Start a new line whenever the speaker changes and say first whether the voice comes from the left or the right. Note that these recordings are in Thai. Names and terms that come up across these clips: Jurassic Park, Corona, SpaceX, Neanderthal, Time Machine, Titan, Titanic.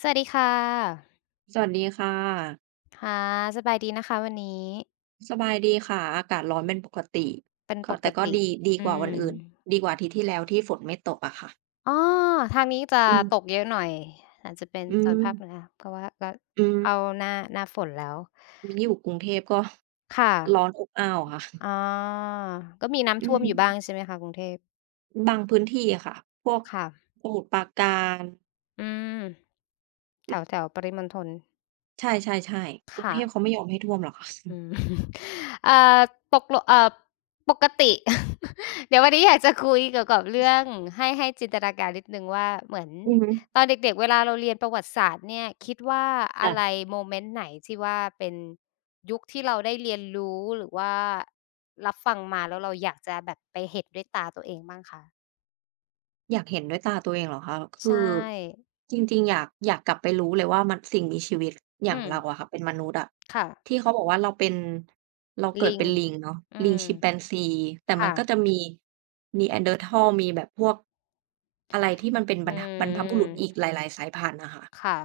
left: สวัสดีค่ะ
right: สวัสดีค่ะ
left: ค่ะสบายดีนะคะวันนี้
right: สบายดีค่ะ อากาศร้อนเป็นปกติ
left: เป็น
right: ก็
left: ปก
right: แต่ก็
left: ติ
right: ดีดีก
left: อื
right: ว่าวัน
left: ม
right: อื่น ดีกว่าอาทิตย์ที่แล้วที่ฝนไม่ตกอะค่ะ
left: อ๋อทางนี้จะ
right: อืม
left: ตกเยอะหน่อยอาจจะเป็น
right: อื
left: โซน
right: ม
left: ภาคเหนือเพราะว่าก็
right: อืม
left: เข้าหน้าฝนแล้ว
right: มิ้นอยู่กรุงเทพก็
left: ค่ะ
right: ร้อนอบอ้าวค่ะ
left: อ๋อก็มี
right: อื
left: น้ำท่ว
right: ม
left: มอยู่บ้างใช่ไหมคะกรุงเทพ
right: บางพื้นที่อะค่ะ พวก
left: ค่ะ
right: สมุทรปราการ
left: อืม แถวๆปริมณฑล
right: ใช่ๆๆกรุงเท
left: ค่ะ
right: พเขาไม่ยอมให้ท่วมหรอกค่ะ
left: อืม เอ่อตกลงปกติ เดี๋ยววันนี้อยากจะคุยเกี่ยวกับเรื่องให้จินตนาการนิดหนึ่งว่าเหมือน
right: อื
left: ต
right: อ
left: อนเด็กๆเวลาเราเรียนประวัติศาสตร์เนี่ยคิดว่าอะไร
right: จ้ะ
left: โมเมนต์ไหนที่ว่าเป็นยุคที่เราได้เรียนรู้หรือว่ารับฟังมาแล้วเราอยากจะแบบไปเห็นด้วยตาตัวเองบ้างคะ
right: อยากเห็นด้วยตาตัวเองเหรอคะ คื
left: ใช่
right: อจริงๆอยากอยากกลับไปรู้เลยว่ามันสิ่งมีชีวิตอ
left: อื
right: ย่าง
left: ม
right: เราอะค่ะเป็นมนุษย์อะ
left: ค่ะ
right: ที่เขาบอกว่าเราเป็นเราเกิด
left: ลิง
right: เป็นลิงเนาะ
left: อื
right: ลิง
left: ม
right: ชิปแปนซีแต่มันก็จะ
left: ค่ะ
right: มี Neanderthal มีแบบพวกอะไรที่มันเป็นบ
left: อื
right: รรทบรรพบุรุษอีก
left: ม
right: หลายๆสายพันธุ์อะค่ะ
left: ค่ะ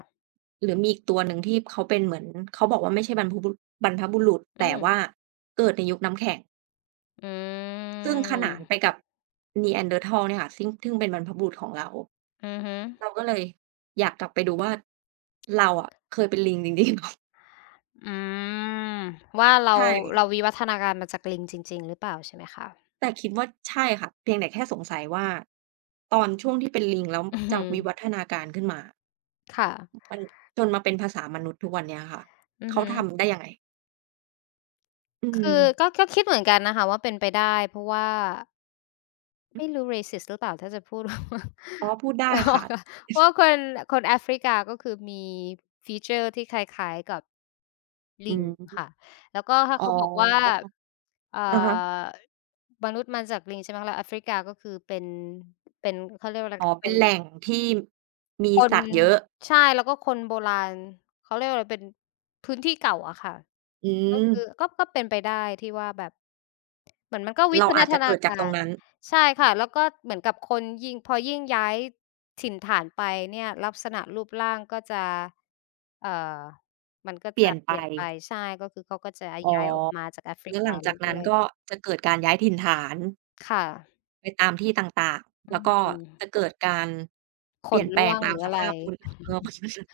right: หรือมีอีกตัวหนึ่งที่เขาเป็นเหมือนเขาบอกว่าไม่ใช่บรรพบุบรรพบุรุษ
left: อื
right: แต่
left: ม
right: ว่าเกิดในยุคน้ำแข็ง
left: อื
right: ซึ่งขนานไป
left: ม
right: กับ Neanderthal เนี่ยค่ะซึ่งเป็นบรรพบุรุษของเรา
left: อือฮึ
right: เราก็เลยอยากกลับไปดูว่าเราอะเคยเป็นลิงจริงๆ เหรอ
left: อืมว่าเรา
right: ใช่
left: เราวิวัฒนาการมาจากลิงจริงๆหรือเปล่าใช่ไหมคะ
right: แต่คิดว่าใช่ค่ะเพียงแต่แค่สงสัยว่าตอนช่วงที่เป็นลิงแล้ว
left: อือ
right: จะ
left: ฮึ
right: วิวัฒนาการขึ้นมา
left: ค่ะ
right: มันจนมาเป็นภาษามนุษย์ทุกวันเนี้ยค่ะ
left: อือ
right: เขา
left: ฮึ
right: ทำได้ยังไงอืม
left: คือก็คิดเหมือนกันนะคะว่าเป็นไปได้เพราะว่า
right: อื
left: ไม่
right: อ
left: รู้ racist หรือเปล่าถ้าจะพูด ว่า
right: อ๋อพูดได้ค่ะ
left: เพราะว่าคนแอฟริกาก็คือมีฟีเชอร์ที่คล้ายๆกับลิ
right: อื
left: ง
right: ม
left: ค่ะแล้วก็ถ้า
right: อ๋อ
left: เขาบอกว่าเอ่
right: อะฮะ
left: อมนุษย์มาจากลิงใช่ไหมคะแล้วแอฟริกาก็คือเป็นเป็นเขาเรียกว่าอะไร
right: อ๋อเป็
left: เป็
right: น
left: น
right: แหล่งที่มี
left: คน
right: สัตว์เยอะ
left: ใช่แล้วก็คนโบราณเขาเรียกว่าอะไรเป็นพื้นที่เก่าอะค่ะ
right: อื
left: ก็
right: ม
left: คือก็เป็นไปได้ที่ว่าแบบเหมือนมันก็วิ
right: เรา
left: วั
right: อาจ
left: ฒ
right: จะ
left: นา
right: เกิดจากต
left: กา
right: รง
left: ร
right: นั้น
left: ใช่ค่ะแล้วก็เหมือนกับคนยิ่งพอยิ่งย้ายถิ่นฐานไปเนี่ยลักษณะรูปร่างก็จะเอ่อมันก็
right: เป
left: จะ
right: ลี่ยน
left: เป
right: ไป
left: ลี่ยนไปใช่ก็คือเขาก็จะ
right: อ๋อ
left: ย้ายออกมาจากแอฟริ
right: แล้วห
left: กา
right: ลัง
left: เ
right: จากนั้
left: รื่
right: น
left: อย
right: ก็
left: ๆ
right: จะเกิดการย้ายถิ่นฐาน
left: ค่ะ
right: ไปตามที่ต่างๆ
left: อื
right: แล้วก็จะ
left: ม
right: เกิดการ
left: ข
right: เปลี่
left: น
right: ยนแปล
left: ร่
right: ง
left: วง
right: ตา
left: ห
right: ม
left: รือ
right: ส
left: อะไร
right: ภาพภูมิ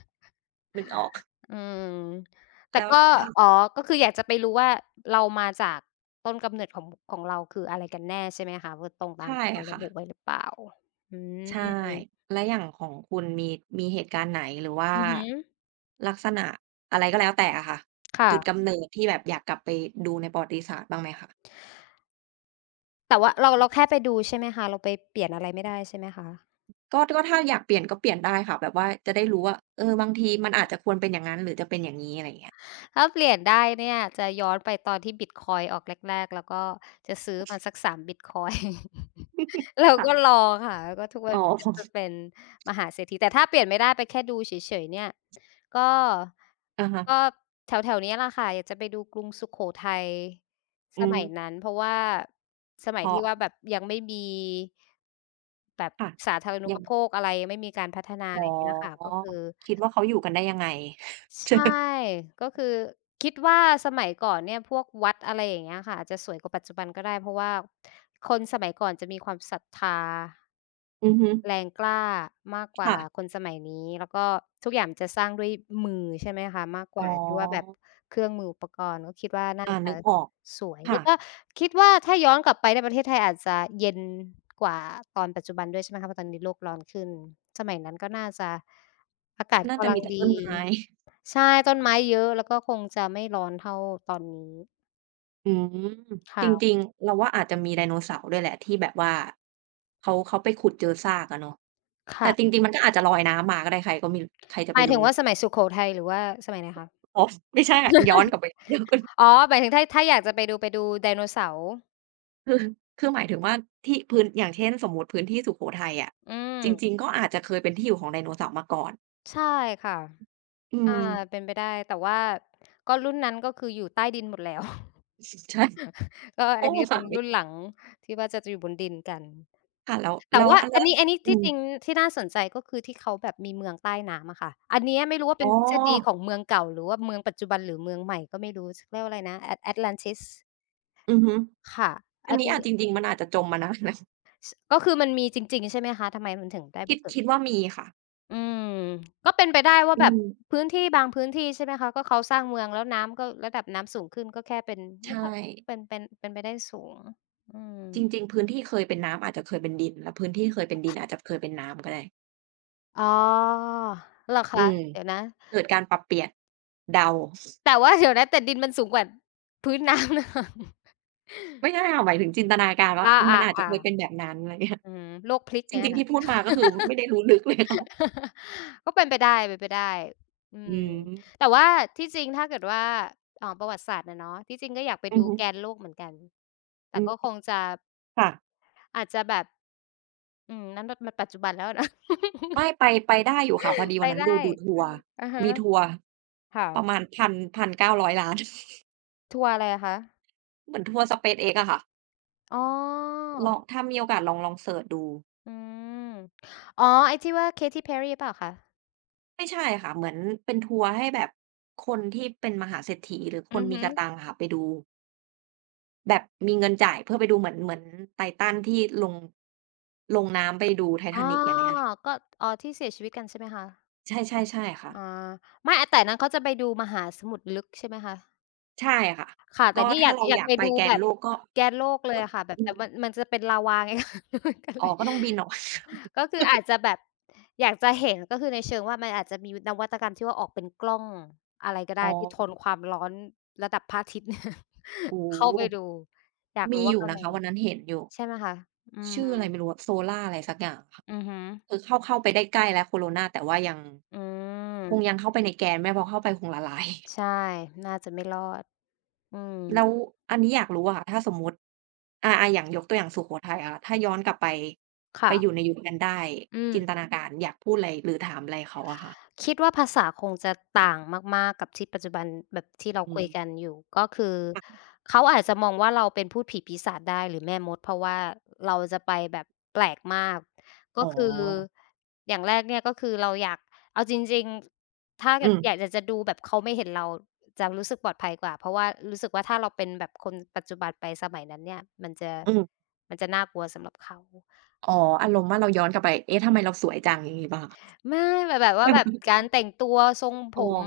right: นึกออก
left: อืมแต่
right: แล้ว
left: ก็
right: ถ้า
left: อ๋อก็คืออยากจะไปรู้ว่าเรามาจากต้นกำเนิดของเราคืออะไรกันแน่ใช่ไหมคะว่าตรงตาม
right: ใช่
left: ที่เขาระ
right: ค่ะ
left: บุไว้หรือเปล่าอื
right: ใช่
left: ม
right: แล้วอย่างของคุณมีเหตุการณ์ไหนหรือว่า
left: อือฮึ
right: ลักษณะอะไรก็แล้วแต่อะค่ะจุดกำ
left: ค่ะ
right: เนิดที่แบบอยากกลับไปดูในประวัติศาสตร์บ้างไหมคะ
left: แต่ว่าเราแค่ไปดูใช่ไหมคะเราไปเปลี่ยนอะไรไม่ได้ใช่ไหมคะ
right: ก็ถ้าอยากเปลี่ยนก็เปลี่ยนได้ค่ะแบบว่าจะได้รู้ว่าเออบางทีมันอาจจะควรเป็นอย่างนั้นหรือจะเป็นอย่างงี้อะไรอย่างเงี้ย
left: ถ้าเปลี่ยนได้เนี่ยจะย้อนไปตอนที่บิตคอยน์ออกแรกๆแล้วก็จะซื้อมาสัก3บิตคอยน์ แล้ ว
right: ค่ะ
left: ก็รอค่ะแล้วก็ทุกวั
right: อ๋
left: น
right: อ
left: นี้ก็จะเป็นมหาเศรษฐีแต่ถ้าเปลี่ยนไม่ได้ไปแค่ดูเฉยๆเนี่ยก็
right: อะฮะ
left: ก็แถวๆเนี้ยแหละค่ะอยากจะไปดูกรุงสุโขทัยส
right: อืม
left: มัยนั้นเพราะว่าสมั
right: เพ
left: ย
right: ราะ
left: ที่ว่าแบบยังไม่มีแบบ
right: ค่ะ
left: สาธารณู
right: ยั
left: ป
right: ง
left: โภคอะไรยังไม่มีการพัฒนาอะ
right: อ๋
left: ไรอย่างเงี้ยค่ะก็
right: อ
left: คือ
right: คิดว่าเขาอยู่กันได้ยังไง ใช่
left: ใช่
right: ไหม
left: ก็คือคิดว่าสมัยก่อนเนี่ยพวกวัดอะไรอย่างเงี้ยค่ะอาจจะสวยกว่าปัจจุบันก็ได้เพราะว่าคนสมัยก่อนจะมีความศรัทธา
right: อือฮึ
left: แรงกล้ามากกว่าค
right: ค่ะ
left: นสมัยนี้แล้วก็ทุกอย่างมันจะสร้างด้วยมือใช่ไหมคะมากก
right: อ๋อ
left: ว่าที่ว่าแบบเครื่องมืออุปกรณ์ก็คิดว่าน่า
right: อา
left: จะ
right: นึกออก
left: สวยแล้
right: ค่ะ
left: วก็คิดว่าถ้าย้อนกลับไปในประเทศไทยอาจจะเย็นกว่าตอนปัจจุบันด้วยใช่ไหมคะเพราะตอนนี้โลกร้อนขึ้นสมัยนั้นก็น่าจะอากาศ
right: น่าจะ
left: กำลั
right: มี
left: ง
right: แต่
left: ดี
right: ต้นไม้
left: ใช่ต้นไม้เยอะแล้วก็คงจะไม่ร้อนเท่าตอนนี้
right: อืมจริ
left: ค่ะ
right: งๆเราว่าอาจจะมีไดโนเสาร์ด้วยแหละที่แบบว่าเขาไปขุดเจอซากอะเนาะแต่จ
left: ค่ะ
right: ริงๆมันก็อาจจะลอยน้ำมาก็ได้ใครก็ไมีใครจะ
left: ห
right: ไป
left: มายถึง
right: รู้
left: ว่าสมัยสุโขทัยหรือว่าสมัยไหนคะ
right: อ๋อไม่ใช่อะย้อนกลับไป เดี๋ยวก่อน
left: อ๋อหมายถึงถ้าอยากจะไปดูไดโนเสาร์
right: คือคือหมายถึงว่าที่พื้นอย่างเช่นสมมติพื้นที่สุโขทัยอะ
left: อื
right: จริ
left: ม
right: งๆก็อาจจะเคยเป็นที่อยู่ของไดโนเสาร์มาก่อน
left: ใช่ค่ะ
right: อื
left: อา
right: ม
left: เป็นไปได้แต่ว่าก็รุ่นนั้นก็คืออยู่ใต้ดินหมดแล้ว
right: ใช่
left: ก็อั
right: โอ้
left: นนี้ก็เป็
right: หา
left: น
right: มวิ
left: รุ่นหลังที่ว่าจะอยู่บนดินกัน
right: ค่ะแล้ว
left: แต่ว่า
right: อัน
left: อั
right: นั้
left: น
right: น
left: นี้อันนี้
right: อื
left: ที่
right: ม
left: จริงที่น่าสนใจก็คือที่เขาแบบมีเมืองใต้น้ำอะค่ะอันเนี้ยไม่รู้ว่า
right: อ๋
left: เป็
right: อ
left: นทฤษฎีของเมืองเก่าหรือว่าเมืองปัจจุบันหรือเมืองใหม่ก็ไม่รู้เรียกว่าอะไรนะ Atlantis
right: อือฮึ
left: ค่ะ
right: อั
left: อั
right: น
left: น
right: นี้
left: นี้
right: อาจจริงๆมันอาจจะจมมานาน นะ
left: ก็คือมันมีจริงๆใช่ไหมคะทำไมมันถึงได้ไป
right: คิด
left: เกิด
right: คิดว่ามีค่ะ
left: อืมก็เป็นไปได้ว่า
right: อื
left: แบบ
right: ม
left: พื้นที่บางพื้นที่ใช่ไหมคะก็เขาสร้างเมืองแล้วน้ำก็ระดับน้ำสูงขึ้นก็แค่เป็นมัน
right: ใช่
left: ก็เป็นไปได้สูงอืม
right: จริงๆพื้นที่เคยเป็นน้ำอาจจะเคยเป็นดินแล้วพื้นที่เคยเป็นดินอาจจะเคยเป็นน้ำก็ได้
left: อ๋อเหรอ
right: อื
left: คะ
right: ม
left: เดี๋ยวนะ
right: เกิดการปรับเปลี่ยนเดา
left: แต่ว่าเดี๋ยวนะแต่ดินมันสูงกว่าพื้นน้ำนะคะ
right: ไม่ใช่ค่ะหมายถึงจินตนาการ
left: อ
right: ว่าอืมมั
left: า
right: นอาจจะเคย
left: ๆ
right: เป็
left: ๆ
right: นแบบนั้นอะไรเงี้ย
left: อืมโลกพลิก
right: จ
left: เงี้ย
right: ริงๆ
left: ค่ะ
right: ที่พูดมาก็คือไม่ได้รู้ลึกเลยเนาะ
left: ก็เป็นไปได้เป็นไปได้อื
right: อื
left: ม
right: ม
left: แต่ว่าที่จริงถ้าเกิดว่าประวัติศาสตร์อะเนาะที่จริงก็อยากไป
right: อื
left: ดู
right: อฮึ
left: แกนโลกเหมือนกันแต่
right: อื
left: ก็ค
right: ม
left: งจะ
right: ค่ะ
left: อาจจะแบบอืมนั้นมันมันปัจจุบันแล้วอะเนาะ
right: ไม่ ไปไปได้อยู่ค่ะพอดี
left: ไป
right: วันนั้น
left: ได้
right: ดูทัวร์
left: อะฮะ
right: มีทัวร์
left: ค่ะ
right: ประมาณ1นพันเก้9 0 0อยล้าน
left: ทัวร์อะไรอะคะ
right: เหมือนทัวร์ SpaceX อะค่ะ
left: อ๋อ
right: ลองถ้ามีโอกาสลองเซิร์ชดู
left: อืมอ๋อไอ้ที่ว่า Katy Perry หรือเปล่าคะ
right: ไม่ใช่ค่ะเหมือนเป็นทัวร์ให้แบบคนที่เป็นมหาเศรษฐีหรือค
left: อื
right: น
left: อ
right: มี
left: ฮึ
right: กะตังอะค่ะไปดูแบบมีเงินจ่ายเพื่อไปดูเหมือน Titan ที่ลงน้ำไปดู
left: อ๋อ
right: Titanic อย่างเงี้ย
left: ก็อ๋อที่เสียชีวิตกันใช่ไหมคะ
right: ใช่ๆใช่ค่ะ
left: อาไม่แต่อันนั้นเขาจะไปดูมหาสมุทรลึกใช่ไหมคะ
right: ใช่ค่ะ
left: ค่ะ แต่
right: ก็
left: นี่อ
right: ถ้า
left: ยาก
right: เรา
left: อ
right: อ
left: ยาก
right: ยาก
left: ไป
right: ไป
left: ดู
right: แก
left: แบ
right: น
left: บ
right: โลกก็
left: แกนโลกเล
right: ก็
left: ยอะค่ะแบบ
right: อื
left: แต่
right: ม
left: มันจะเป็นลาวาไงคะ ก็
right: อ๋
left: เล
right: อ
left: ย
right: ก็ต้องบินออ ก
left: ก็คืออาจจะแบบ อยากจะเห็นก็คือในเชิงว่ามันอาจจะมีนวัตกรรมที่ว่าออกเป็นกล้องอะไรก็
right: อ๋
left: ได้
right: อ
left: ที่ทนความร้อนระดับพระอาทิตย์
right: โอ้
left: เข้า
right: โฮ
left: ไปดู อยาก
right: มี
left: รู้
right: อ
left: ว่า
right: ยู่
left: ข้าง
right: นะ
left: ใน
right: คะวันนั้นเห็นอยู่
left: ใช่ไหมคะอืม
right: ชื่ออะไรไม่รู้อะ Solar อะไรสักอย่างค่ะ
left: อือฮึ
right: คือเข้าไปได้ใกล้แล้ว Corona แต่ว่ายัง
left: อื
right: คง
left: ม
right: ยังเข้าไปในแกนไม่เพอเข้าไปคงละลาย
left: ใช่น่าจะไม่รอด อืม
right: แล้วอันนี้อยากรู้อะค่ะถ้าสมมุติอย่างยกตัวอย่างสุโขทัยอะถ้าย้อนกลับไปไปอยู่ใน
left: ค่ะ
right: ยุคนั้นได้
left: อืม
right: จินตนาการอยากพูดอะไรหรือถามอะไรเขาอะค่ะ
left: คิดว่าภาษาคงจะต่างมากๆกับที่ปัจจุบันแบบที่เรา
right: อื
left: คุยกัน
right: ม
left: อยู่ก็คือ
right: ค่ะ
left: เขาอาจจะมองว่าเราเป็นพูดผีปีศาจได้หรือแม่มดเพราะว่าเราจะไปแบบแปลกมากก็
right: อ๋อ
left: คืออย่างแรกเนี่ยก็คือเราอยากเอาจริงๆถ้า
right: อื
left: แบบอยาก
right: ม
left: จะดูแบบเขาไม่เห็นเราจะรู้สึกปลอดภัยกว่าเพราะว่ารู้สึกว่าถ้าเราเป็นแบบคนปัจจุบันไปสมัยนั้นเนี่ยมันจะ
right: อืม
left: มันจะน่ากลัวสำหรับเขา
right: อ๋ออารมณ์ว่าเราย้อนกลับไปเอ๊ะทำไมเราสวยจังอย่างงี้เปล่าคะ
left: ไม่แบบแบบ
right: แบ
left: ว่าแบบกา
right: บ
left: รแต่งตัวทรงผ
right: อ๋อ
left: ม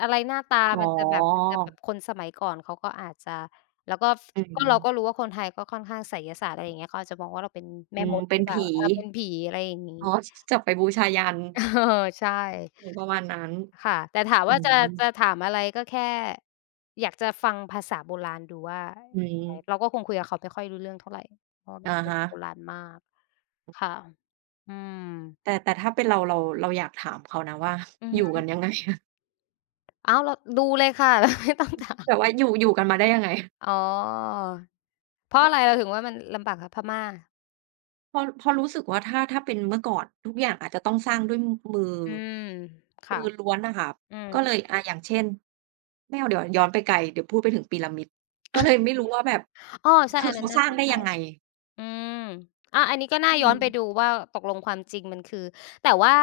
left: อะไรหน้าตา
right: อ๋อ
left: มันจะแบบคนสมัยก่อนเขาก็อาจจะแล้วก็
right: อื
left: ก็เราก็รู้
right: ม
left: ว่าคนไทยก็ค่อนข้างไสยศาสตร์อะไรอย่างเงี้ยเขาอาจจะมองว่าเราเป็นแม่
right: อื
left: ม
right: ม
left: ด
right: เป็
left: หรื
right: น
left: อเปล่า
right: ผี
left: เออเป็นผีอะไรอย่างงี้
right: อ๋อ จับไปบูชายัญ
left: เออใช่
right: เออประมาณนั้น
left: ค่ะแต่ถาม
right: อื
left: ว่าจะ
right: ม
left: จะถามอะไรก็แค่อยากจะฟังภาษาโบราณดูว่า
right: อืม
left: ยังไงเราก็คงคุยกับเขาไม่ค่อยรู้เรื่องเท่าไรเพราะว่าเป็น
right: อะ
left: คน
right: ฮะ
left: โบราณมากค่ะอืม
right: แต่แต่ถ้าเป็นเราอยากถามเขานะว่า
left: อือ
right: อยู่
left: ฮึ
right: กันยังไง อะ
left: อ้าวเราดูเลยค่ะ ไม่ต้องถาม
right: แบบว่าอยู่กันมาได้ยังไง
left: อ๋อเพราะอะไรเราถึงว่ามันลำบากกับพม่า
right: เพราะรู้สึกว่าถ้าเป็นเมื่อก่อนทุกอย่างอาจจะต้องสร้างด้วยมือ
left: อืมค่ะอืม
right: ก็เลยอย่างเช่นไม่เอาเดี๋ยวย้อนไปไกลเดี๋ยวพูดไปถึงพีระมิดก็เลยไม่รู้ว่าแบบ
left: อ้อใช่
right: คือ
left: อันนั้
right: เขา
left: น
right: ส
left: น่า
right: ร้าง
left: สน
right: ได้
left: ใจ
right: ยังไง
left: อืมอะอันนี้ก็น่า
right: อื
left: ย้อ
right: ม
left: นไปดูว่าตกลงความจริงมันคือแต่ว่า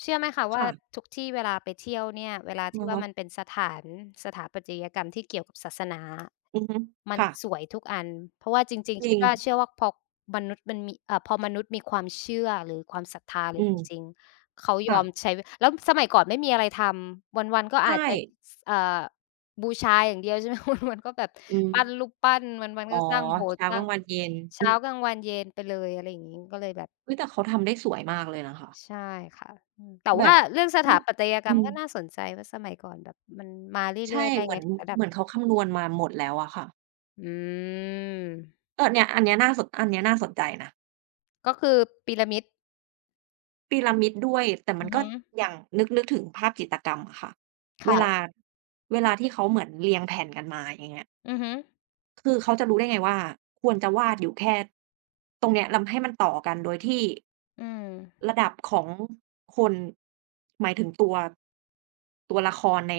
left: เชื่อไหมคะว่า
right: ค่ะ
left: ทุกที่เวลาไปเที่ยวเนี่ยเวลาที่
right: อะ
left: ว่า
right: ฮะ
left: มันเป็นสถาปัตยกรรมที่เกี่ยวกับศาสนา
right: อือฮึ
left: มัน
right: ค่ะ
left: สวยทุกอันเพราะว่าจริง
right: จ
left: ๆ
right: ริ
left: คิด
right: ง
left: ว่าเชื่อว่าพอมนุษย์มันมีพอมนุษย์มีความเชื่อหรือความศรัทธาเล
right: อื
left: ย
right: ม
left: จริงๆเขายอ
right: ค่ะ
left: มใช้แล้วสมัยก่อนไม่มีอะไรทำวันๆก็
right: ใช่
left: อาจจะสเอ่อบูชาอย่างเดียวใช่ไหม วันๆก็แบบ
right: อืม
left: ปั้นรูปปั้นวันๆ
right: อ๋
left: ก็
right: อ
left: สร้างโบสถ์
right: เช้า
left: ส
right: ก
left: ร้า
right: ลา
left: ง
right: งวันเย็นอื
left: เช้า
right: ม
left: กลางวันเย็นไปเลยอะไรอย่างงี้ก็เลยแบบ
right: เฮ้ยแต่เขาทำได้สวยมากเลยนะคะ
left: ใช่ค่ะอืมแต่
right: แบ
left: ว่า
right: บ
left: เรื่องสถา
right: เนาะ
left: ปัตยกร
right: อื
left: รมม
right: ม
left: ก็น่าสนใจว่าสมัยก่อนแบบมันมาเรื่
right: ใช่
left: อยๆได้
right: เหมื
left: ไง
right: อน
left: ถึงระดั
right: เห
left: บ
right: มือนเขาคำนวณมาหมดแล้วอะค่ะ
left: อืม
right: เออเนี่ยอันเนี้ยน่าสนอันเนี้ยน่าสนใจนะ
left: ก็คือพีระมิด
right: พีระมิดด้วยแต่มั
left: อื
right: น
left: อ
right: ก็
left: ฮึ
right: อย่างนึกถึงภาพจิตรกรรมอะค่ะเวลา
left: ค่ะ
right: เวลาที่เขาเหมือนเรียงแผ่นกันมาอย่างเงี้ย
left: อือฮึ
right: คือเขาจะรู้ได้ไงว่าควรจะวาดอยู่แค่ตรงเนี้ยแล้วให้มันต่อกันโดยที่
left: อืม
right: ระดับของคนหมายถึงตัวละครใน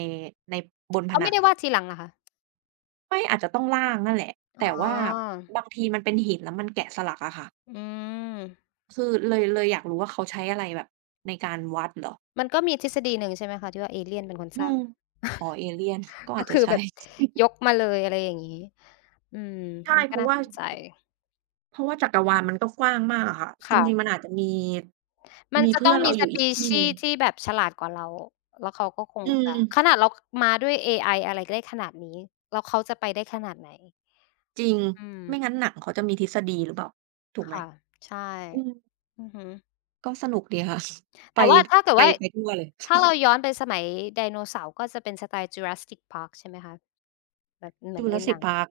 right: ในบนผ
left: เขา
right: นั
left: ไม่
right: ง
left: ได้วาดทีหลังเหรอคะ
right: ไม่อาจจะต้องร่างนั่นแหละ
left: อ๋
right: แต่ว่า
left: อ
right: บางทีมันเป็นหินแล้วมันแกะสลักอะค่ะ
left: อืม
right: คือเลยอยากรู้ว่าเขาใช้อะไรแบบในการวัดเหรอ
left: มันก็มีทฤษฎีหนึ่งใช่ไหมคะที่ว่าเอเลี่ยนเป็นคน
right: อื
left: สร้าง
right: มอ๋อเอเลี่ยนก็
left: ก็
right: อาจจะ
left: คือ
right: ใช่
left: แบบยกมาเลยอะไรอย่างงี้อืม
right: ใช่
left: มัน
right: เพ
left: ก็
right: ราะ
left: น่า
right: ว่า
left: สนใจ
right: เพราะว่าจักรวาลมันก็กว้างมากอะค่ะจริงๆมัน
left: ค่ะ
right: อาจจะมี
left: มัน
right: มี
left: จะ
right: เพื่
left: ต้อ
right: อ
left: ง
right: น
left: มี
right: เราอยู่อีกที่หนึ่
left: species
right: ง
left: ที่แบบฉลาดกว่าเรา แล้วเขาก็คง
right: อื
left: จะ ขนาด
right: ม
left: เรามาด้วยเอไออะไรได้ขนาดนี้ แล้วเขาจะไปได้ขนาดไหน
right: จริง
left: อืม
right: ไม่งั้นหนังเขาจะมีทฤษฎีหรือเปล่าถูกไหม
left: ค่ะ ใช่
right: อืม
left: อือฮึ
right: ก็สนุกดีค่ะ ไป
left: แต่ว่าถ้าเกิด
right: ไป
left: ว่า
right: ไปทั่วเลย
left: ถ้าเราย้อนไปสมัยไดโนเสาร์ก็จะเป็นสไตล์ Jurassic Park ใช่ไหมคะ แบบเหมือนในหนั
right: Jurassic
left: ง
right: Park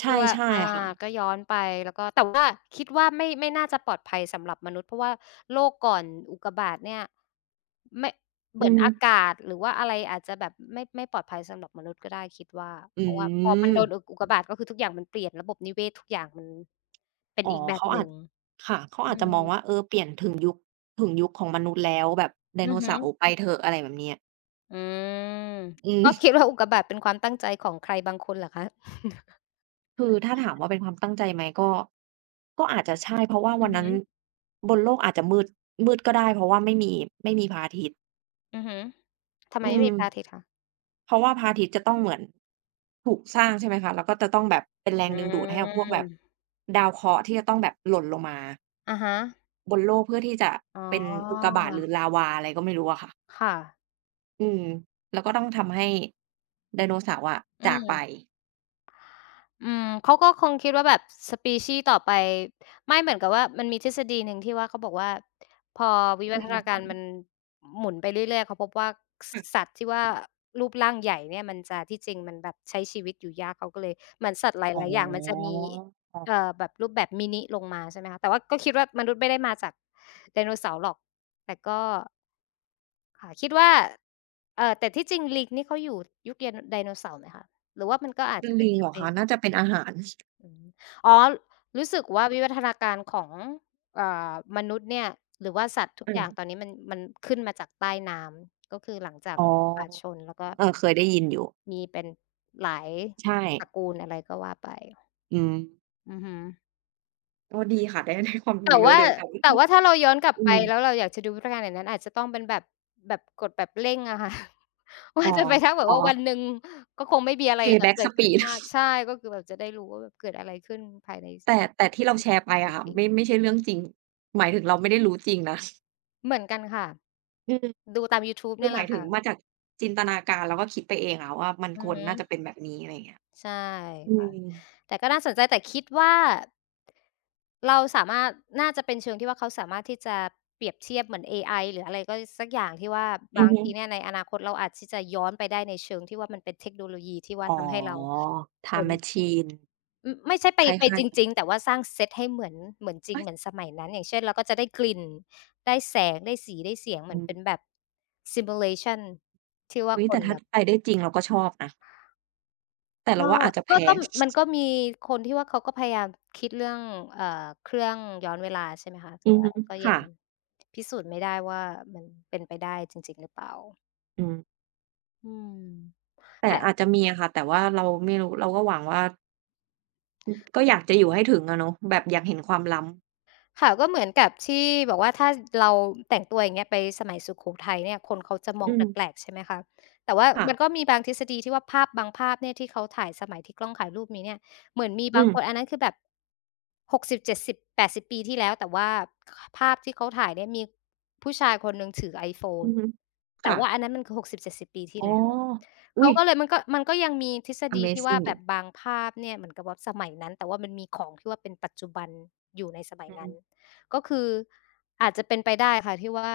right: ใช่
left: ที่ว่า
right: ใช่
left: อา
right: ค่ะ
left: ก็ย้อนไปแล้วก็แต่ว่าคิดว่าไม่น่าจะปลอดภัยสำหรับมนุษย์เพราะว่าโลกก่อนอุกกาบาตเนี่ยไม่เห
right: อื
left: มือ
right: อ
left: น
right: ฮึ
left: อากาศหรือว่าอะไรอาจจะแบบไม่ปลอดภัยสำหรับมนุษย์ก็ได้คิดว่า
right: อื
left: เพราะว่าพอมันโดนอุก
right: ม
left: อุกกาบาตก็คือทุกอย่างมันเปลี่ยนระบบนิเวศทุกอย่างมันเป็น
right: อ๋อ
left: อีกแบบ
right: เขา
left: ห
right: อา
left: นึ่
right: จ
left: ง
right: ค่ะเขา
left: อื
right: อาจจะมองว่า
left: ม
right: เออเปลี่ยนถึงยุคของมนุษย์แล้วแบบไดโน
left: อือฮึ
right: เสาร์ไปเถอะอะไรแบบเนี้ย
left: อืม
right: อื
left: ก็
right: ม
left: คิดว่าอุกกาบาตเป็นความตั้งใจของใครบางคนเหรอคะ
right: คือถ้าถามว่าเป็นความตั้งใจไหมก็ก็อาจจะใช่เพราะว่า
left: อื
right: วัน
left: อ
right: นั้
left: ฮึ
right: นบนโลกอาจจะมืดก็ได้เพราะว่าไม่มีพระอาทิตย์
left: อือฮึทำไม
right: อื
left: ไม่
right: ม
left: มีพระอาทิตย์คะ
right: เพราะว่าพระอาทิตย์จะต้องเหมือนถูกสร้างใช่ไหมคะแล้วก็จะต้องแบบเป็น
left: อื
right: แรงดึงดูดให้กับพวกแบบ
left: ม
right: ดาวเคราะห์ที่จะต้องแบบหล่นลงมา
left: อะฮะ
right: บนโลกเพื่อที่จะ
left: อ๋
right: เป็นอุก
left: อ
right: กาบาตหรือลาวาอะไรก็ไม่รู้อะค่ะ
left: ค่ะ
right: อืมแล้วก็ต้องทำให้ไดโนเสาร์อะ
left: อื
right: จากไป
left: มอืมเขาก็คงคิดว่าแบบสปีชีส์ต่อไปไม่เหมือนกับว่ามันมีทฤษฎีหนึ่งที่ว่าเขาบอกว่าพอวิวัฒนาการมันหมุนไปเรื่อยๆเขาพบว่าสสัตว์ที่ว่ารูปร่างใหญ่เนี่ยมันจะที่จริงมันแบบใช้ชีวิตอยู่ยากเขาก็เลยเหมือนสัตว์ห
right: อ๋อ
left: ลายๆอย่างมันจะมีแบบรูปแบบมินิลงมาใช่ไหมคะแต่ว่าก็คิดว่ามนุษย์ไม่ได้มาจากไดโนเสาร์หรอกแต่ก็ ค่ะคิดว่าแต่ที่จริงลิงนี่เขาอยู่ยุคไดโนเสาร์ไหมคะหรือว่ามันก็อาจจะเป็
right: ลิ
left: น
right: ง
left: ส
right: เหรอ
left: เป
right: คะ
left: ซ
right: น่าจะเป็นอาหาร
left: อืมอ๋อรู้สึกว่าวิวัฒนาการของมนุษย์เนี่ยหรือว่าสัตว์ทุก
right: อื
left: อย่างตอน
right: ม
left: นี้มันมันขึ้นมาจากใต้น้ำก็คือหลังจาก
right: อ๋อ
left: อากาศชนแล้วก็
right: เออเคยได้ยินอยู่
left: มีเป็นหลาย
right: ใช่
left: ตระกูลอะไรก็ว่าไป
right: อืม
left: อือฮึ
right: ก็ดีค่ะได้ได้ความรู้
left: แต่
right: เยอะ
left: ว่า
right: เลยแต่
left: แต่ว่า ถ้าเราย้อนกลับ
right: อื
left: ไป
right: ม
left: แล้วเราอยากจะดูพิธีการอย่างนั้นอาจจะต้องเป็นแบบกดแบบเร่งอะค่ะ ว่า
right: อ๋อ
left: จะไปทัาแบบ
right: อ๋อ
left: ว่าวันหนึ่งก็คงไม่มีอะไรแบบ
right: Payback
left: เกิด
right: s p
left: ขึ้น
right: e e
left: มากใช่ก็คือแบบจะได้รู้ว่าแบบเกิดอะไรขึ้นภายใน2
right: แต่แต่ที่เราแชร์
left: 0
right: ไป
left: 3
right: อะค่ะ
left: ปี
right: ไม่ไม่ใช่เรื่องจริงหมายถึงเราไม่ได้รู้จริงนะ
left: เหมือนกันค่ะ
right: อืม
left: ดูตามยูทูบ
right: คือ
left: เนี่ย
right: ห
left: แห
right: มา
left: ละ
right: ยถึง
left: ค่ะ
right: มาจากจินตนาการแล้วก็คิดไปเองอะว่ามัน
left: อื
right: ค
left: อ
right: วร
left: ฮึ
right: น่าจะเป็นแบบนี้อะไรอย่างเงี้ย
left: ใช่
right: อื
left: ค่ะ
right: ม
left: แต่ก็น่าสนใจแต่คิดว่าเราสามารถน่าจะเป็นเชิงที่ว่าเขาสามารถที่จะเปรียบเทียบเหมือนเอไอหรืออะไรก็สักอย่างที่ว่า
right: อื
left: บา
right: อ
left: ง
right: ฮึ
left: ทีเนี่ยในอนาคตเราอาจที่จะย้อนไปได้ในเชิงที่ว่ามันเป็นเทคโนโลยีที่ว่า
right: อ๋อ
left: ทำให้เราเห็
right: Time
left: น
right: Machine
left: อือไม่ใช่ไป
right: คล้
left: ไป
right: า
left: จ
right: ย
left: ริงๆแต่ว่าสร้างเซตให้เหมือน
right: ๆ
left: จริง
right: เฮ้ย
left: เหมือนสมัยนั้นอย่างเช่นเราก็จะได้กลิ่นได้แสงได้สีได้เสียงเห
right: อื
left: มือนเป็น
right: ม
left: แบบ simulation ที่ว่า
right: อุ๊ย
left: ค
right: แต่
left: น
right: ถ้า
left: แบบ
right: ไปได้จริงเราก็ชอบนะแต่เรา
left: ก็
right: ว่าอาจจะแพ
left: ก็ก็
right: ง
left: มันก็มีคนที่ว่าเขาก็พยายามคิดเรื่องเอ่อเครื่องย้อนเวลาใช่ไหมคะแต่
right: อือ
left: ว่า
right: ฮึ
left: ก็ยั
right: ค่ะ
left: งพิสูจน์ไม่ได้ว่ามันเป็นไปได้จริงๆหรือเปล่า
right: อืม
left: อืม
right: แต่
left: แต่
right: อาจจะมีอะค่ะแต่ว่าเราไม่รู้เราก็หวังว่าอก็อยากจะอยู่ให้ถึงอะเนาะแบบอยากเห็นความล้ำ
left: ค่ะก็เหมือนกับที่บอกว่าถ้าเราแต่งตัวอย่างเงี้ยไปสมัยสุโขทัยเนี่ยคนเขาจะมอ
right: อื
left: งแป
right: ม
left: ลกๆใช่ไหมคะแต่ว่ามันก็
right: ค่ะ
left: มีบางทฤษฎีที่ว่าภาพบางภาพเนี่ยที่เขาถ่ายสมัยที่กล้องถ่ายรูปมีเนี่ยเหมือนมี
right: อื
left: บาง
right: ม
left: คนอันนั้นคือแบบหกสิบเจ็ดสิบแปดสิบปีที่แล้วแต่ว่าภาพที่เขาถ่ายเนี่ยมีผู้ชายคนหนึ่งถือ
right: อื
left: iPhone
right: อฮึ
left: แต่
right: ค่ะ
left: ว่าอันนั้นมันคือหกสิบเจ็ดสิบปีที่
right: อ๋อ
left: แล้ว
right: อุ๊
left: เขา
right: ย
left: ก็เลยมันก็ยังมีทฤษ
right: อ
left: ฎี
right: m a z
left: ที่
right: i
left: ว่า
right: n g อ
left: แบ
right: ยู่
left: บบางภาพเนี่ยเหมือนกับว่าสมัยนั้นแต่ว่ามันมีของที่ว่าเป็นปัจจุบันอยู่ในสมัย
right: อืม
left: นั้น ก็คืออาจจะเป็นไปได้ค่ะที่ว่า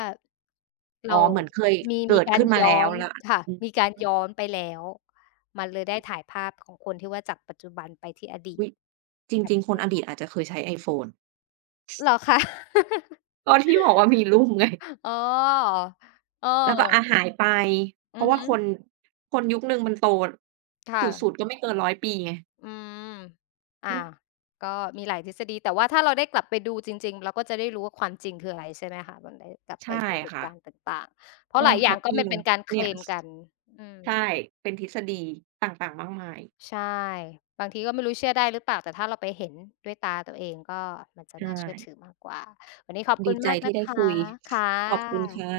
right: อ๋อ
left: เรา
right: เหมือนเคย
left: มี
right: เกิด
left: การ
right: ขึ้นมา
left: ย้
right: แล้
left: อ
right: ว
left: น
right: แล้ว
left: ค่ะ
right: อืม
left: มีการย้อนไปแล้วมันเลยได้ถ่ายภาพของคนที่ว่าจากปัจจุบันไปที่อดีต
right: อุ๊ยจริงๆคน
left: capture
right: อดีต
left: ไว
right: อาจจะเคยใช้iPhone
left: เหรอคะ
right: ก็ที่บอกว่ามีลูกไง
left: อ๋อเอ
right: แล้วก็
left: อ
right: หายไป เพ
left: อือ
right: ราะว่า
left: ฮึ
right: คนยุคหนึ่งมันโตสุด
left: ค่ะ
right: ๆ ก็ไม่เกิน100 ปีไง
left: อืมอา
right: อืม
left: ก็มีหลายทฤษฎีแต่ว่าถ้าเราได้กลับไปดูจริงๆเราก็จะได้รู้ว่าความจริงคืออะไรใช่ไหมคะมันได้กลับไป
right: ใช่
left: ดูเหตุ
right: ค่ะ
left: การณ์ต่างๆเพราะห
right: ก็
left: ลายอ
right: แฮ
left: ย่าง
right: ป
left: ก็
right: ปี
left: มันเป็
right: เนาะ
left: นการเค
right: เนี่
left: ล
right: ย
left: มกันอืม
right: ใช่ เป็นทฤษฎีต่างๆ มากมาย
left: ใช่บางทีก็ไม่รู้เชื่อได้หรือเปล่าแต่ถ้าเราไปเห็นด้วยตาตัวเองก็มันจะน่า
right: ใช่
left: เชื่อถือมากกว่าวันนี้ขอบคุ
right: ดี
left: ณ
right: ใจ
left: มาก
right: ที่
left: นะ
right: ได้
left: คะ
right: คุย
left: ค่
right: ขอบคุณค่ะ
left: ะ